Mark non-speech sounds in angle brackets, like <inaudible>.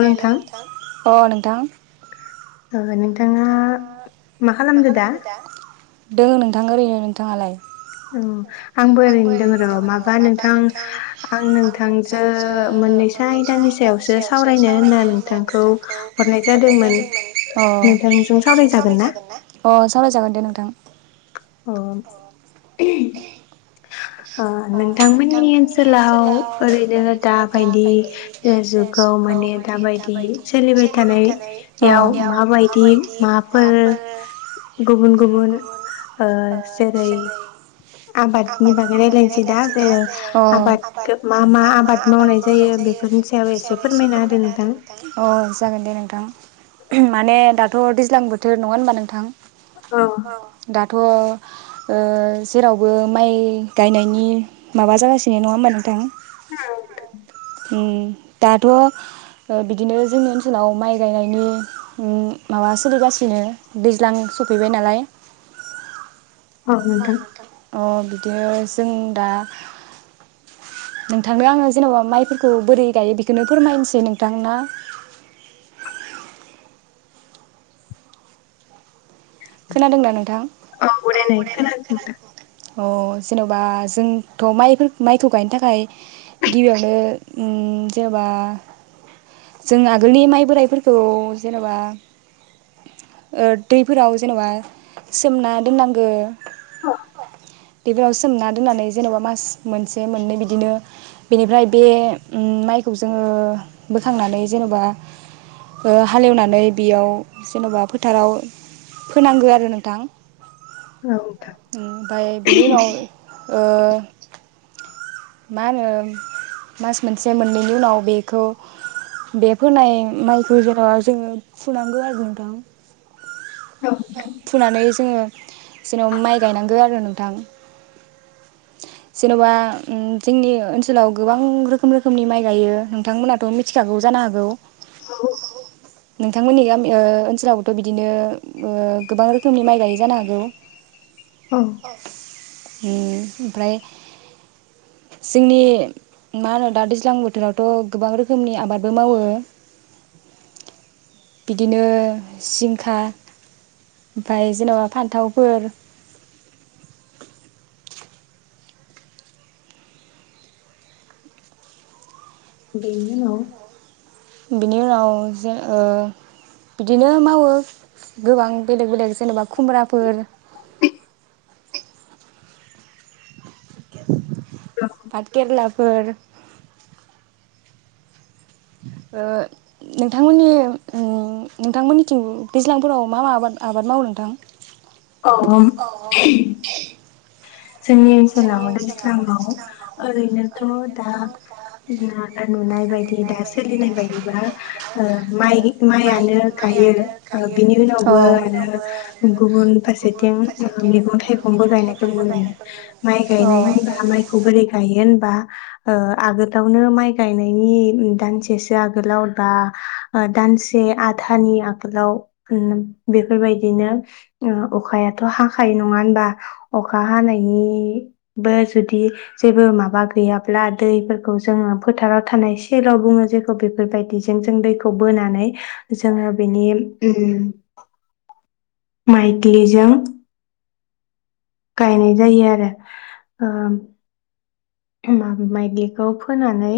हेल' नोंथां अ नोंथां अ नोंथाङा मा खालामदो दा दोङो नोंथां ओरैनो नोंथाङालाय औ आंबो ओरैनो दोङो र' माबा नोंथां आं नोंथांजो मोननैसो आयदानि सायावसो सावरायनो होनना नोंथांखौ हरनाय जादोंमोन अ नोंथांजों सावरायजागोन ना अ सावरायजागोन दे नोंथां अ <unintelligible> ओ नोंथांमोननि ओनसोलाव ओरैनो दाबायदि ओ जुगाव माने दाबायदि सोलिबाय थानाय अ याव माबायदि माबाफोर गुबुन गुबुन ओ जेरै <unintelligible> आबादनि बागै रायलायनोसै दा जोङो अ आबाद मा मा आबाद मावनाय जायो बेफोरनि सायाव एसे फोरमायना होदो नोंथां अ जागोन दे नोंथां माने दाथ' दैज्लां बोथोर नङा होनबा नोंथां औ अ दा थ' ओ जेरावबो माइ गायनायनि माबा जागासिनो नङा होमबा नोंथां <unintelligible> उम दाथ' ओ बिदिनो जोंनि ओनसोलाव माइ गायनायनि उम माबा सोलिगासिनो दैज्लां सफैबाय नालाय औ नोंथां <unintelligible> अ बि गो जों दा नोंथांनो आङो जेन'बा माइफोरखौ बोरै गायो बेखौनो फोरमायनसै नोंथां ना? खोनादोंना नोंथां औ बरायनाय खोनादों दा अ जेन'बा जोंथ' माइफोर माइखौ गायनो थाखाय गिबियावनो उम जेन'बा जों आगोलनि माइ बोराइफोरखौ जेन'बा ओ दैफोराव जेन'बा सोमना दोननांगो औ <unintelligible> सोमना दोननानै जेनेबा मास मोनसे बे मोननै बिदिनो बेनिफ्राय बे उम माइखौ जोङो बोखांनानै जेन'बा ओ हालेवनानै बेयाव जेन'बा फोथाराव फोनांगो आरो नोंथां नोंथां उम ओमफाय बिनि उनाव ओ मा होनो मास मोनसे मोननैनि उनाव बेखौ बे फोनाय माइखौ जेनावा जोङो फुनांगौ आरो नोंथां फुनानै जोङो जेनेबा माइ गायनांगो आरो नोंथां जेन'बा उम जोंनि ओनसोलाव गोबां रोखोम रोखोमनि माइ गायो नोंथांमोनाथ' मिथिखागौ जानो हागौ <unintelligible> नोंथांमोननि गामि ओ ओनसोलावबोथ' बिदिनो ओ गोबां रोखोमनि माइ गायै जानो हागौ औ अ उम ओमफ्राय जोंनि मा होनो दा दैज्लां बोथोरावथ' गोबां रोखोमनि आबादबो मावो बिदिनो जिंखा ओमफ्राय जेन'बा फान्थावफोर बेनि उनाव बिनि उनाव जो ओ बिदिनो मावो गोबां बेलेख बेलेख जेनेबा खुमब्राफोर <inaudible> बाथ खेरला फोर ओ नोंथांमोननि उम नोंथांमोननिथिं दैज्लांफोराव मा मा आबाद आबाद मावो नोंथां अ <unintelligible> जोंनि ओनसोलाव दैस्लाङाव ओरैनोथ' दा <unintelligible> नुनाय बायदि दा सोलिनाय बायदिबा ओ माइ माइयानो गायो ओ बिनि उनावबो आरो गुबुन फारसेथिं ओ मैगं थाइगंबो गायनायखौ नुनो मोनो <inaudible> माइ गायनाय होनबा माइखौ बोरै गायो बा ओ आगोलावनो माइ गायनायनि दानसेसो आगोलाव बा ओ दानसे आधानि आगोलाव ओम बेफोरबायदिनो ओम अखायाथ हाखायो नङा होनबा अखा हानाय बे बो जुदि जेबो माबा गैयाब्ला दैफोरखौ जोङो फोथाराव थानाय सेलाव बुङो जेखौ बेफोरबायदिजों जों दैखौ बोनानै जोङो बेनि उम माइग्लिजों गायनाय जायो आरो ओम मा माइग्लिखौ फोनानै